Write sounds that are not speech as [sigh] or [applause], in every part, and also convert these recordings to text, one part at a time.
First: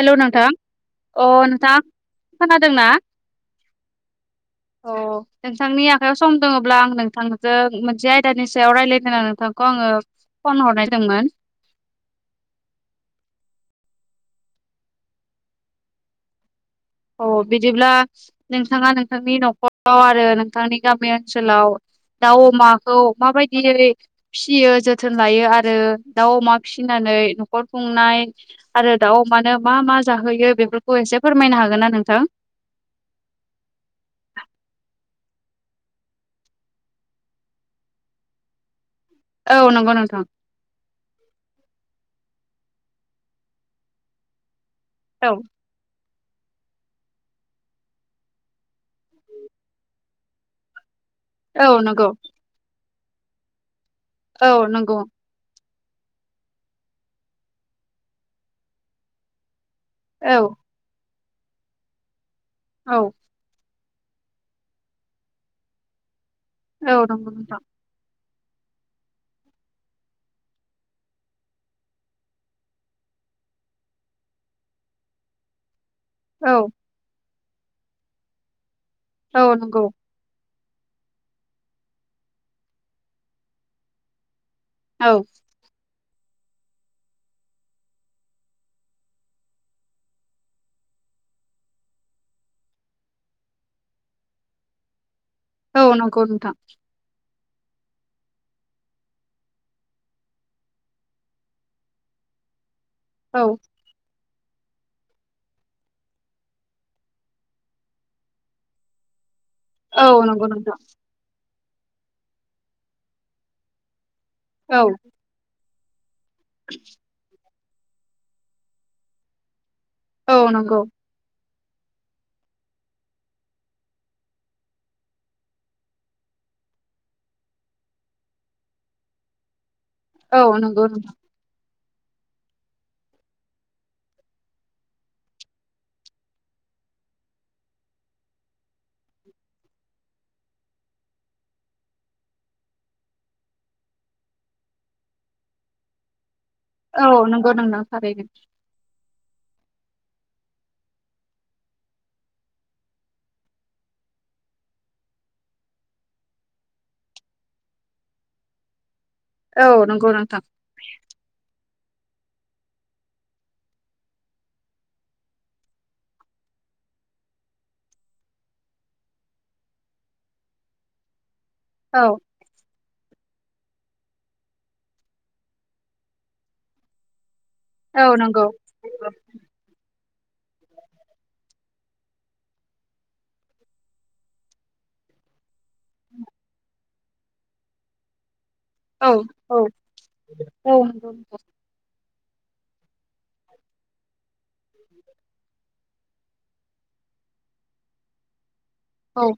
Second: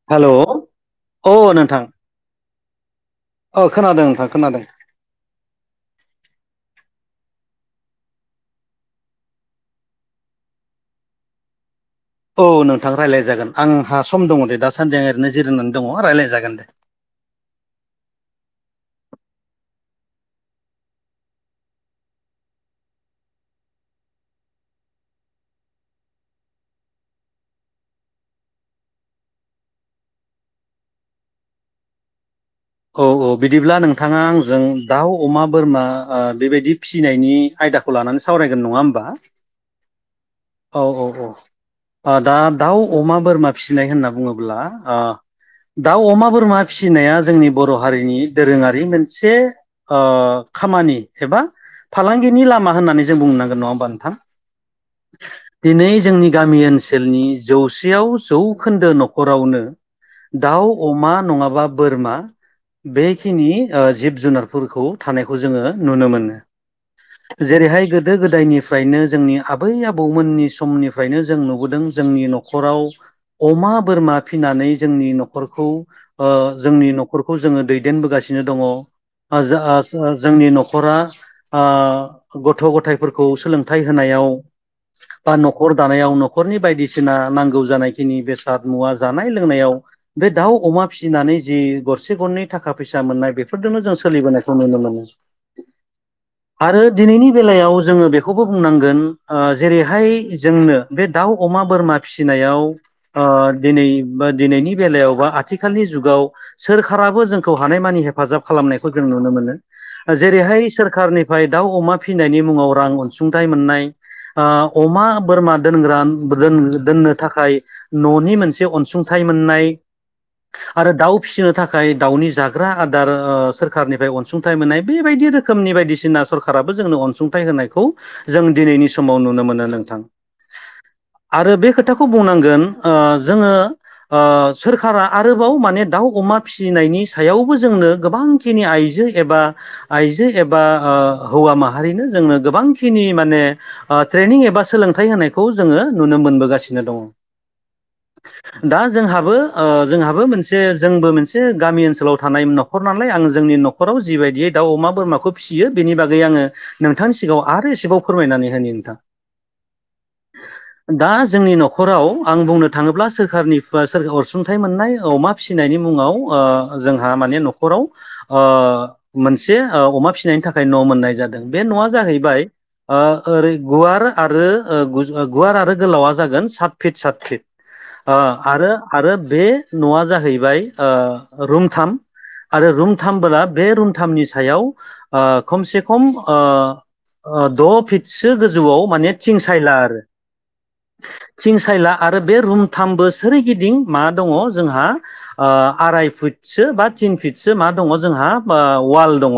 हेल' hello नोंथां औ अ नोंथाङा खोनादों ना? अ खोनादों नोंथां खोनादों अ नोंथांनि आखाइायाव सम दङब्ला आं नोंथां जों मोनसे आयदानि सायाव रायज्लायनो आं नोंथांखौ आङो फन हरनायदोंंमोन औ नोंथां रायलायजागोन आंहा सम दङ दे दाासानदि ओरैनो जिरायनानै दङ रायलायजागोन दे औ बिदिब्ला नोंथाङा नोंथांनि न'खर आरो नोंथांनि गामि ओनसोलाव दाउ अमाखौ माबायदियै फिसियो जोथोन लायो आरो दाउ अमा फिसिना नै नखर खुंनाय आरो दाउ अमानो मा मा जाहोयो बेफोरखौ एसे फोरमायना हो [unintelligible] नोंथां औ औ बिदिब्ला नोंथाङा आंजों दाउ अमा बोरमा ओ बेबायदि फिसिनायनि आ यदा लानानै सावरायगोन नङा होम औ नंगौ नोंथां। औ औ औ दा दाउ अमा बोरमा फिसिनाय होनना बुङोब्ला आ औ दाउ अमा बोरमा फिसिनाया जोंनि बर' हारिनि दोरोङारि मोनसे ओ खामानि एबा औ नंगौ फालांगिनि लामा होननानै जों बुंनोनांगोन नङा होमबा नों औ नंगौ। दिनै जोंनि गामि ओनसोलनि जौसेयाव जौखोन्दो न'खरावनो औ दाउ अमा नङाबा बोरमा औ बेखिनि ओ जिब जुनारफोरखौ थानायखौ जोङो नुनो मोनो। औ नंगौ नोंथां जेरैहाय गो दो गोदायनिफ्रायनो जोंनि आब बै आबौमोननि समनिफ्रायनो जों नुबोदों जोंनि न'खराव अमा बोरमा फिना नै जोंनि न'खरखौ ओ औ जोंनि न'खरखौ जोङो दैदेनबोगासिनो दङ ओ औ नंगौ जास जा जोंनि न खरा ओ गथ' गथायाइफोरखौ सोलोंथाइ होनायाव औ बा न'खर दानायाव न' खरनि बायदिसिना नांगौ जानायखिनि बेसाद मुवा जानाय लोंनायाव बे दाउ अमा फिनानै जि गरसे गरनै थाखा फैसा मोननाय बेफोरजोंनो जों सोलिबोनायखौ नुनो मोनो। औ नंगौ नोंथां। आरो दिनैनि बेलायाव जोङो बेखौबो बुंनांगोन ओ जेरैहाय जोंनो बे दाउ अमा बोरमा फिसिनायाव ओ औ दिनै बा दिनैनि बेलायाव बा आथिखालनि जुगाव सोरखाराबो जोंखौ हानायमानि हेफाजाब खालामनायखौ जों नुनो मोनो। औ नंगौ जेरैहाय नोंथां सोरखारनिफ्राय दाउ अमा फिनायनि मुङाव रां अनसुंथाइ मोननाय औ ओ अमा बोरमा दोनग्रा दोन दोननो थाखाय न'नि मोनसे अनसुंथाइ मोननाय औ नंगौ आरो दाउ फिसिनो था खाय दाउनि जाग्रा आदार ओ सोरखारनिफ्राय अनसुंथाइ मोननाय बेबायदि रोखोमनि बायदिसिना सरखाराबो जोंनो अनसुंथाइ होनायखौ जों दिनैनि समाव नुनो मोनो नोंथां औ नंगौ नोंथां आरो बे खोथा खौ बुंनांगोन ओ जोङो ओ सोरखारा आरोबाव माने दाउ अमा फिसिनायनि नि सायावबो जोंनो गोबांखिनि आइजो एबा आइजो एबा ओ हौवा माहारिनि जोंनो गोबांखिनि माने ओ ट्रेनिं एबा सोलोंथाइ होनायखौ जोङो नुनो मोनबोगा सिनो दङ। औ नंगौ नोंथां थारैनो दा जोंहाबो ओ जोंहाबो मोनसे जोंबो मोनसे गामि ओनसोलाव थानाय न'खर नालाय आं जोंनि न'खराव जिबायदियै दाउ अमा बोरमाखौ फिसियो बेनि बागै आङो नोंथांनि सिगाङाव आरो एसेबाव फोरमायनानै होनि नोंथां औ नंगौ नोंथां। हराव आं बुंनो थाङोब्ला सोरखारनिफाइ सोर अनसुंथाइ मोननाय अमा फिसिनायनि मुङाव ओ जोंहा माने न'खराव ओ मोनसे ओ अमा फिनायनि थाखाय न' मोननाय जा दों। बे न'आ औ जाहैबाय ओ ओरै गुवार आरो ओ गुज ओ गुवार आरो गोलावा जागोन सात फिट सात फिट औ ओ नंगौ आरो आरो बे न'आ जाहैबाय ओ रुमथाम आरो रुमथामबोला बे रुमथामनि सायाव ओ खमसेखम ओ ओ द' फितसो गो जौआव औ माने थिं औ सायला आरो। औ नंगौ नोंथां थिं सायला आरो बे रुमथामबो सोरिगिदिं मा दङ जोंहा ओ आराय फुटसो बा टिन फिटसो मा दङ जोंहा ओ वाल औ दङ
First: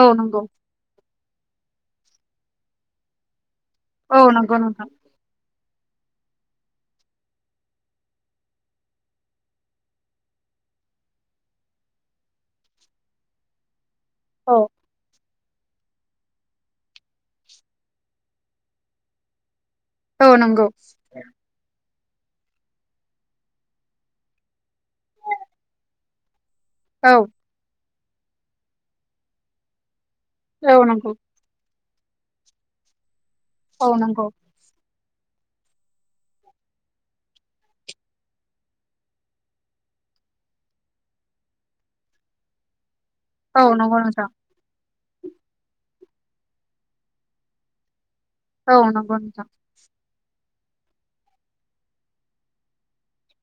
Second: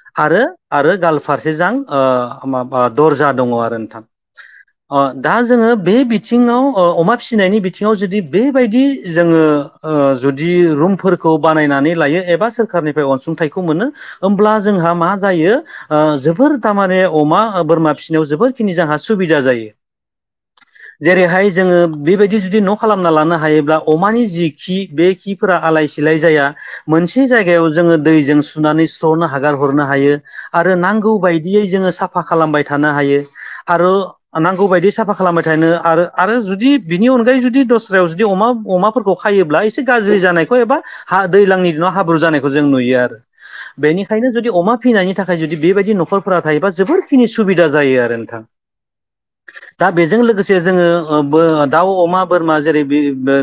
औ आरो नंगौ आरो गाल फारसे जां ओ माबा दर्जा दङ आरो नोंथां। औ नंगौ नोंथां अ दा जोङो बे बिथिङाव अ अमा फिसिनायनि बिथिङाव जुदि बेबायदि जोङो ओ जुदि रुमफोरखौ बानायनानै लायो एबा सोरखारनिफ्राय अनसुंथाइखौ मोनो होमब्ला औ जोंहा मा जायो जोबोर थारमाने अमा बोरमा फिसिनायाव जोबोरखिनि जोंहा सुबिदा जायो। औ नंगौ। जेरैहाय जोङो बेबायदि जुदि न' खालामना लानो हायोब्ला अमानि जि खि बे खिफोरा आलाय सिलाय जाया। औ मोनसे जायगायाव जोङो दैजों सुनानै सुथ्र'नो हगार हरनो हायो। आरो औ नांगौ नंगौ बायदियै जोङो साफा खालामबाय थानो हायो औ आरो नंगौ नांगौ बायदियै साफा खालामबाय थानो आरो आरो जुदि बिनि अनगायै जुदि दस्रायाव जुदि अमा अमाफोरखौ खायोब्ला एसे गाज्रि जानायखौ एबा हा दैजलांनि दिनाव हाब्रु जानायखौ जों नुयो आरो। औ नंगौ नोंथां बेनिखायनो जुदि अमा फिनायनि थाखाय जुदि बेबायदि न'खरफोरा थायोबा जोबोर फिनि सुबिदा जायो आरो। नोंथां औ नोंथां। दा बेजों लोगोसे जोङो ओ बो दाउ अमा बोरमा जेरै बे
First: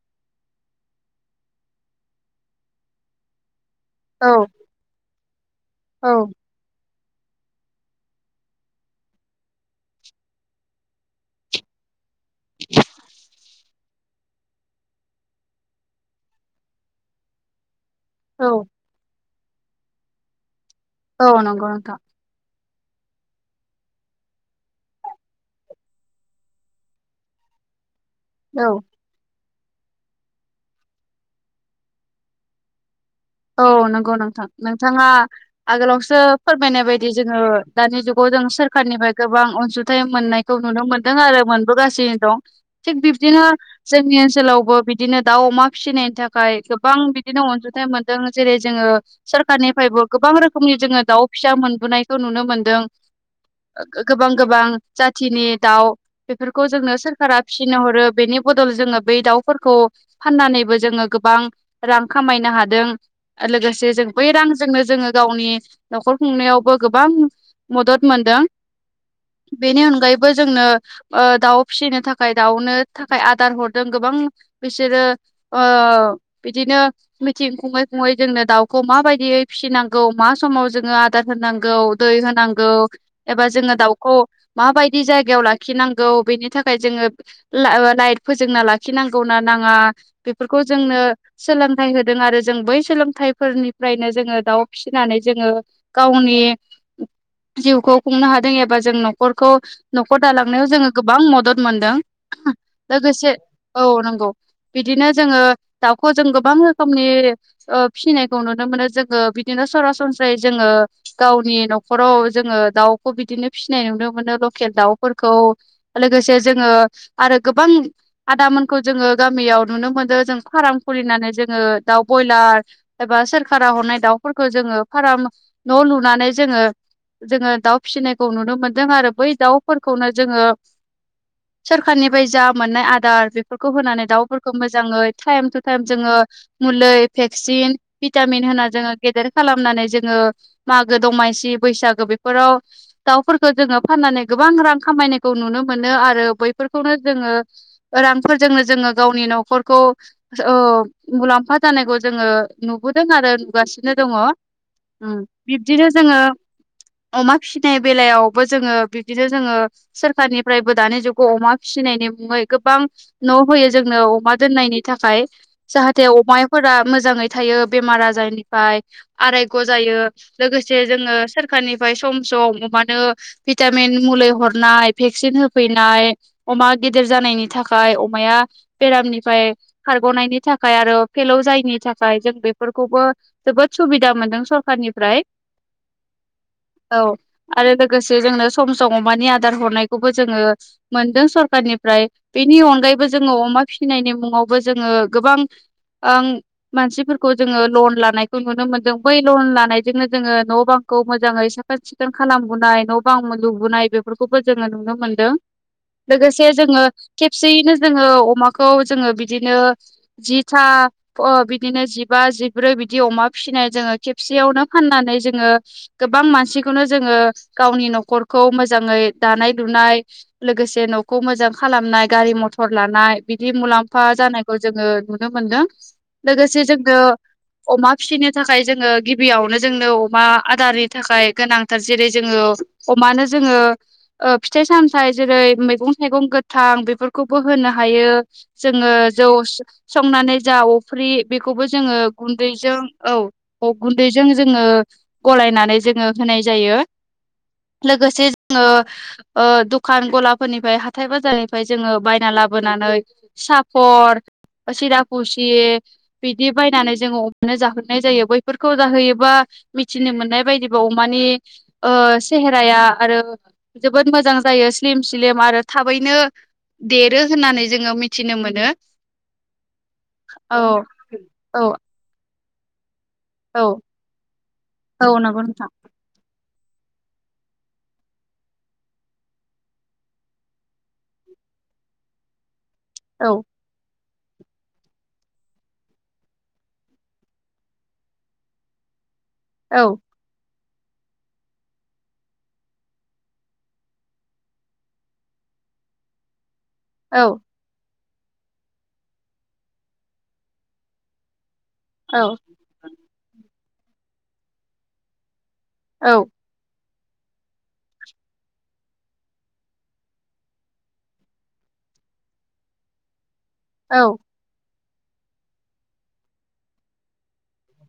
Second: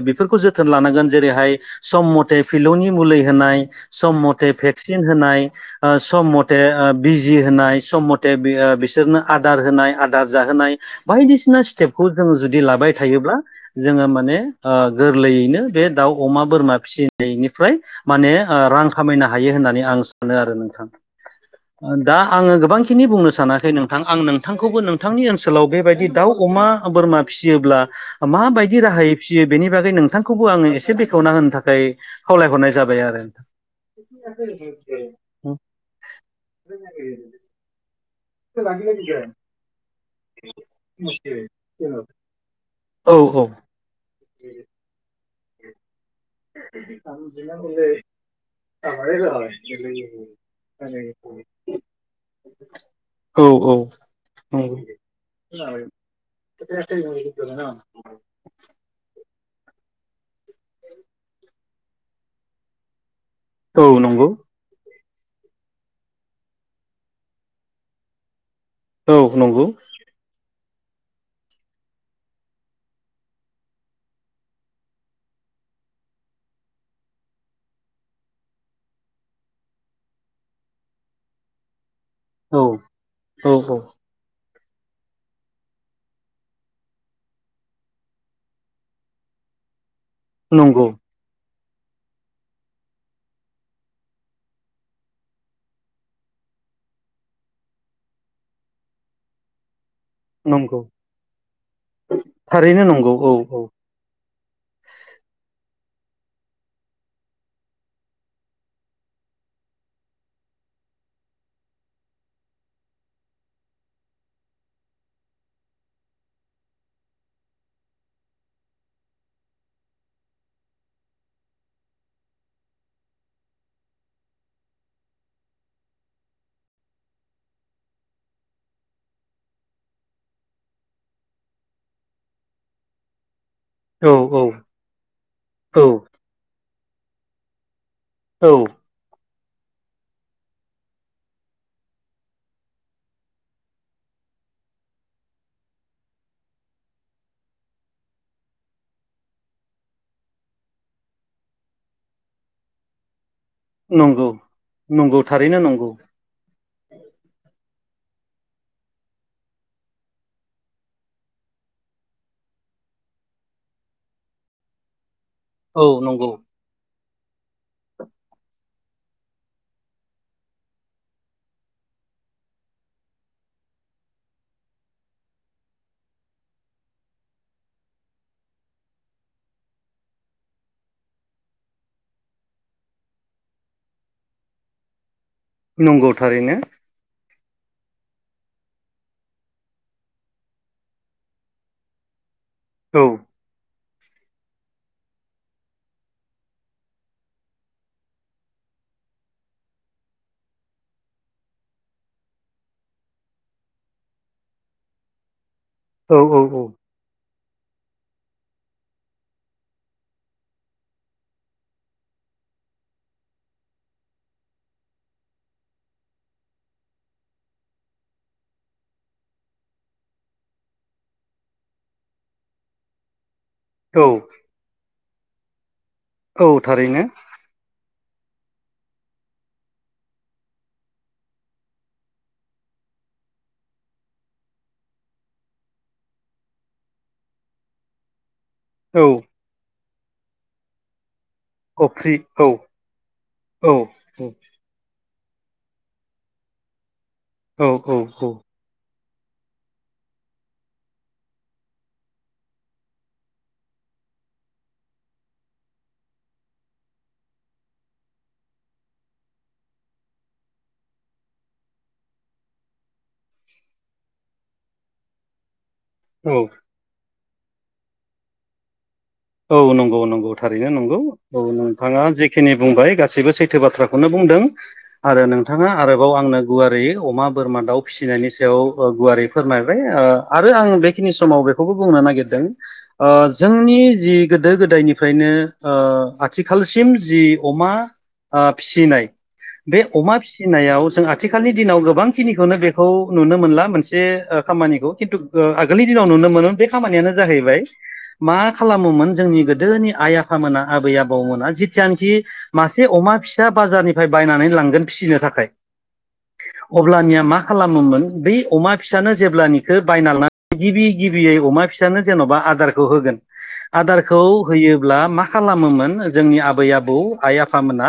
बेफोरखौ जोथोन लानांगोन जेरैहाय सम मथे फिलौनि मुलि होनाय सम औ मथे भेक्सिन होनाय औ सम मथे बिजि होनाय सम मथे बिसोरनो आदार होनाय आदार जाहोनाय बायदिसिना स्टेपखौ जोङो जुदि लाबाय थायोब्ला। जोङो माने ओ गोरलैयैनो बे दाउ अमा बोरमा फिसिनायनिफ्राय माने ओ औ रां खामायनो हायो होननानै आं सानो आरो नोंथां औ नंगौ नोंथां दा आङो गोबां बखिनि बुंनो सानाखै नोंथां आं नोंथांखौबो नोंथांनि ओनसोलाव बेबायदि दाउ अमा बोरमा फिसियोब्ला औ माबायदि राहायै फिसियो बेनि बागै नोंथांखौबो आङो एसे बेखेवना होनो थाखाय खावलायहरनाय जाबाय आरो। औ नंगौ नोंथां नोंथाङा आगोलावसो फोरमायनाय बायदि जोङो दानि जुग जों सोरखारनिफ्राय गोबां अनसुं थाइ मोननायखौ नुनो मोनदों आरो मोनबोगासिनो दं थिग बिब्दिनो जोंनि ओनसोलावबो बिदिनो दाउ अमा फिसिनायनि थाखाय गोबां बिदिनो अनसुंथाइ मोन जेरै जोङो सोरखारनिफ्रायबो गोबां रोखोमनि जोङो दाउ फिसा मोनबोनायखौ नुनो मोनदों। औ गोबां औ गोबां जाथिनि दाउ बेफोरखौ जोंनो सोरखारा फिसिनो हरो। बेनि बदल जोङो बै दाउफोरखौ फाननानैबो जोङो गोबां रां खामायनो हादों औ लोगोसे जों बै नंगौ रांजोंनो जोङो गावनि न'खर खुंनायावबो गोबां मदद मोनदों औ नंगौ बेनि अनगायैबो जोंनो दाउ फिसिनो थाखाय दाउनो थाखाय आदार हरदों गोबां बिसोरो ओ औ बिदिनो मिथिं खंबाय ओ फङै जोंनो दाउखौ माबायदियै फिसिनांगौ मा समाव जोङो आदार होनांगौ दै औ होनांगौ एबा औ जोङो औ दाउखौ माबायदि जायगायाव लाखिनांगौ बेनि थाखाय जोङो लाइट फोजोंना लाखिनांगौ ना ओ बेफोरखौ नंगौ जोंनो सोलोंथ होदों आरो जों बै सोलोंथाइफोरनिफ्रायनो जोङो दाउ फिसिनानै जोङो गावनि जिउखौ खुंनो हादों एबा जों न'खरखौ न'खर दालांनायाव नंगौ जोङो गोबां मदद मोनदों। थारैनो नंगौ औ लोगोसे औ नंगौ बिदिनो जोङो दाउखौ जों गोबां रोखोमनि फिसिनायखौ नुनो मोनो जोङो बिदिनो सरासनस्रायै जोङो गावनि न'खराव जोङो दाउखो बिनो फसिनाय नुनोेमोनो रखेल दाउ फोरखौ लोगोसे जोंङो आरो गो गोबां आदामोनखौ जोङो गामियाव नुनो मोनो जों फाराम खुलिनानै जोङो दाउ बयलार गोबां एबा सोरखारा हरनाय दाउफोरखौ जोङो फाराम न' लुनानै जोङो जोङो दाउ फिसिनायखौ नुनो मोनदों आरो बै दाउफोरखौनो जोङो सोरखारनिफ्राय जा मोननाय आदार बे फोरखौ होनानै औ औ दाउफोरखौ मोजाङै टाइम टाइम औ जोङो मुलि भेक्सिन भिटामिन औ होना जोङो गेेर खालामनानै जोङो मागो दमासि बैसागो बेफोराव दाउफोरखौ जोङो फाननानै गोबां रां खामायनायखौ नुनो मोनो आरो बैफोरखौनो जोङो रांफोरजोंनो जोङो गावनि न' खरखौ ओ मुलामफा जानायखौ जोङो नुबोदों आरो नुगासिनो दंङ नंगौ ओम नंगौ थारैनो बिदिनो नंगौ जोङो अमा फिसिनाय बेलायावबो जोङो बिदिनो जोङो सोरखारनिफ्रायबो दानि जुगाव अमा फिसिनायनि मुङै गोबां न' होयो जोंनो अमा दोननायनि थाखाय औ जाहाथे नंगौ अमाफोरा मोजाङै थायो बेमार आजारनिफ्राय आरायग' जायो लोगोसे जोङो सोरखारनिफ्राय सम सम अमानो भिटामिन मुलि हनाय भेकसिन होफैनाय अमा गेदेर जानायनि थाखाय अमाया बेरामनिफ्राय खारग'नायनि थाखाय आरो फेलौ जायैनि थाखाय जों बेफोरखौबो जोबोद सुबिदा मोनदों सरखारनिफ्राय। नंगौ थारैनो। औ आरो लोगोसे जोंनो सम सम अमानि आदार हरनायखौबो जोङो मोनदों सरखारारनिफ्राय। बेनि औ अनगायैबो जोङो अमा फिसिनायनि मुङावबो जोङो गोबांं ओं मानसिफोरखौ जोङो लन लानायखौ नुनो मोनदों। बै लन लानायजोंनो जोङो न' बांखौ मोजाङै साखोन सिखोन खालामबोनाय न' बां लुबोनाय बेफोरखौबो जोङो नुनो मोनदों। औ औ लोगोसे औ जोङो थिख खेबसेयैनो जोङो अमाखौ जोङो बिदिनो जिथा अ बिदिनो जिबा जिब्रै बिदि अमा फिसिनाय जोङो खेबसेयावनो फाननानै जोङो गो बां मानसिखौनो जोङो गावनि न'खरखौ मोजाङै दानाय लुनाय लोगोसे न खौ मोजां खालामनाय गारि मथर लानाय बिदि मुलामफा औ जानायखौ जोङो नुनो मोनदों। औ लोगोसे जोंनो थारैनो अमा फिसिनो थाखाय जोङो गिबियावनो जोंनो अमा आदारनि थाखाय गोनांथार जेरै जोङो मानो जोङो ओ फिथाइ सामथायाइ जेरै मैगं थाइगं गोथां बेफोरखौबो होनो हायो। जोङो औ जौ संनानै जा अफ्रि बेखौबो जोङो अफ्रि औ गुनदैजों औ गुन्दैजों जोङो गलायनानै जोङो होनाय जायो औ लोगोसे जोङो ओ दखान गलाफोरनिफ्राय हाथाय बाजारनिफ्राय जोङो बायना लाबोनानै सापर सिराखुसि बिदि बायनानै जोङो अमानो जाहोनाय जायो बैफोरखौ जाहोयोबा मिथिनो मोननाय बायदिबा अमानि ओ सेहेराया आरो जोबोद मोजां जायो स्लिम स्लिम आरो थाबैनो औ देरो होननानै जोङो मिथिनो मोनो। औ नंगौ नंगौ औ थारैनो नंगौ औ नोंथाङा जेखिनि बुंबाय गासै बो सैथो औ बाथ्राखौनो बुंदों औ आरो नंगौ नोंथाङा नोंथां आरोबाव आंनो गुवारै अमा बोरमा दाउ फिसिनायनि सायाव ओ गुवारै फोरमायबाय आरो आं बेखिनि समाव बेखौबो बुंनो नागिरदों ओ औ जोंनि जि गोदो गोदायनिफ्रायनो ओ आथिखालसिम जि अमा ओ फिसिनाय बे औ अमा फिसिनायाव जों आथिखालनि दिनाव गोबांखिनिखौनो बेखौ नुनो मोनला मोनसे खामानिखौ। खिन्थु आगोलनि समाव नुनो मोनोमोन, बे खामानिानो औ जाहैबाय मा खालामोमोन जोंनि गोदोनि आइ आफामोना आबै आबौमोना जिथियानोखि मासे अमा फिसा बाजारनिफ्राय बायनानै लांगोन फिसिनो थाखाय औ। अब्लानिया मा खालामोमोन बै अमा फिसानो जेब्लानिखौ बायना लाबोनानै गिबि गिबियै अमा फिसानो जेन'बा आदारखौ होगोन। औ आदारखौ होयो अब्ला मा खालामोमोन जोंनि आबै आबौ आइ आफामोना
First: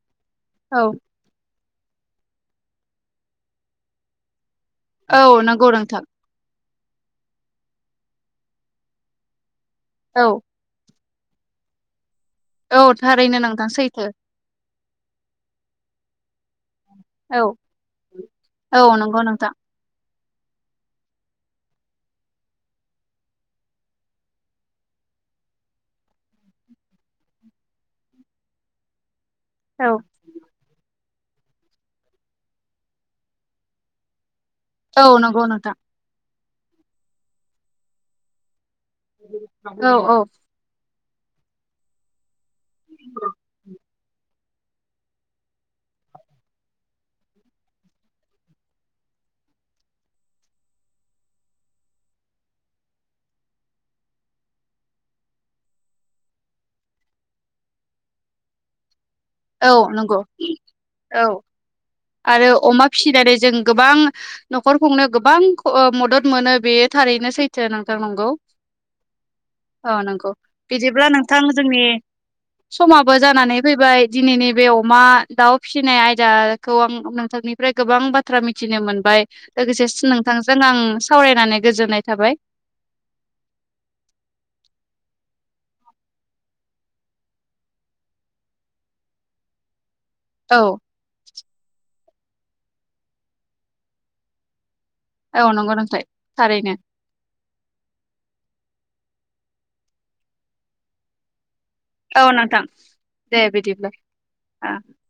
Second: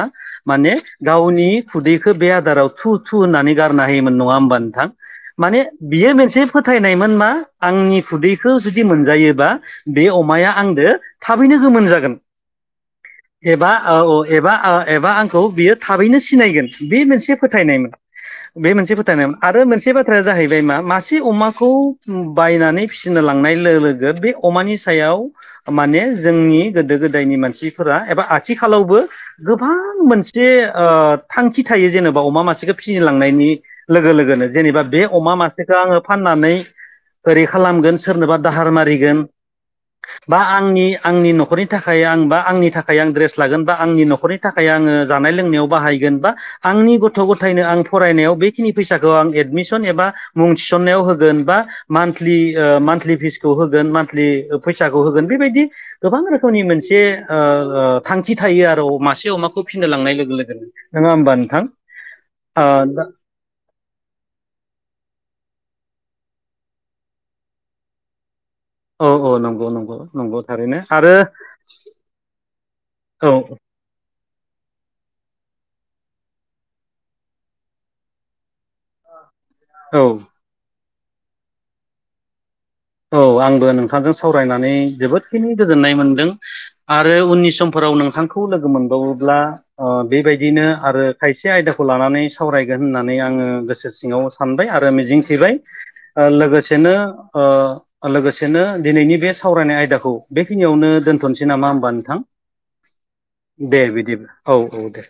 माने औ गावनि खुदैखौ बे आदाराव थु थु होननानै गारना हायोमोन नङा होमबा नोंथां? औ माने नंगौ नोंथां बियो मोनसे फोथायनायमोन मा आंनि खुदैखौ जुदि मोनजायोबा बे औ अमाया आंजों थाबैनो गोमोन जागोन औ थारैनो नोंथां एबा सैथो औ एबा ओ एबा आंखौ बियो थाबैनो सिनायगोन बे मोनसे औ फोथायनायमोन बे औ मोनसे नंगौ फोथायनायमोन नोंथां आरो मोनसे बा जाहैबाय मा मासे अमाखौ बायनानै फिसिनो लांनाय लोगो लोगो बे अमानि सायाव माने जोंनि गोदो गोदायनि मानसिफोरा एबा आथिखालावबो औ गोबां मोनसे ओ थांखि थायो जेनेबा अमा मासेखौ फिनोलांनायनि लोगो लोगोनो जेनेबा बे औ अमा नंगौ नोंथां मासेखौ आङो फाननानै ओरै खालामगोन सोरनोबा दाहार मा [inaudible] बा आंनि आंनि न'खरनि थाखाय आं बा आंनि थाखाय आं ड्रेस लागोन बा आंनि न'खरनि थाखाय आङो जानाय लोंनायाव बाहायगोन बा आंनि गथ' गथायनो आं फरायनायाव बेखिनि फैसाखौ आं एडमिसन एबा मुं थिसनायाव होगोन बा मान्थलि ओ मान्थलि फिसखौ होगोन मान्थलि फैसाखौ होगोन बेबायदि गोबां रोखोमनि मोनसे ओ थांखि थायो आरो मासे अमाखौ औ फिनो लांनाय नंगौ लोगो लोगोनो नङा होमबा औ नोंथां। आरो ओ अमा दा फिनानै जों गोबां न'खरखौनो गोबां मद'द मोनो बेयो थारैनो सैथो नोंथां नंगौ। औ औ नंगौ औ नंगौ थारैनो बिदिब्ला आरो नोंथां जोंनि समाबो औ जानानै फैबाय दिनैनि बे अमा दाउ फिसिनाय आयदाखौ आं नोंथांनिफ्राय गोबां बाथ्रा मिथिनो मोनबाय। लोगोसे औ सि नोंथांजों आं सावरायनानै गोजोननाय थाबाय। औ आंबो नोंथांजों सावरायनानै जोबोदखिनि गोजोननाय मोनदों आरो उननि समफोराव नोंथांखौ लोगो मोनबावोब्ला ओ औ बेबायदिनो आरो खायसे आयदाखौ लानानै सावरायगोन होननानै आङो गोसो सिङाव सानबाय आरो मिजिं औ थिबाय नंगौ नोंथां ओ थारैनो लोगोसेनो ओ लोगोसेनो दिनैनि बे सावरायनाय आयदाखौ बेखिनियावनो दोनथ'नोसै। नामा होमबा नोंथां दे बिदिब्ला औ औ दे।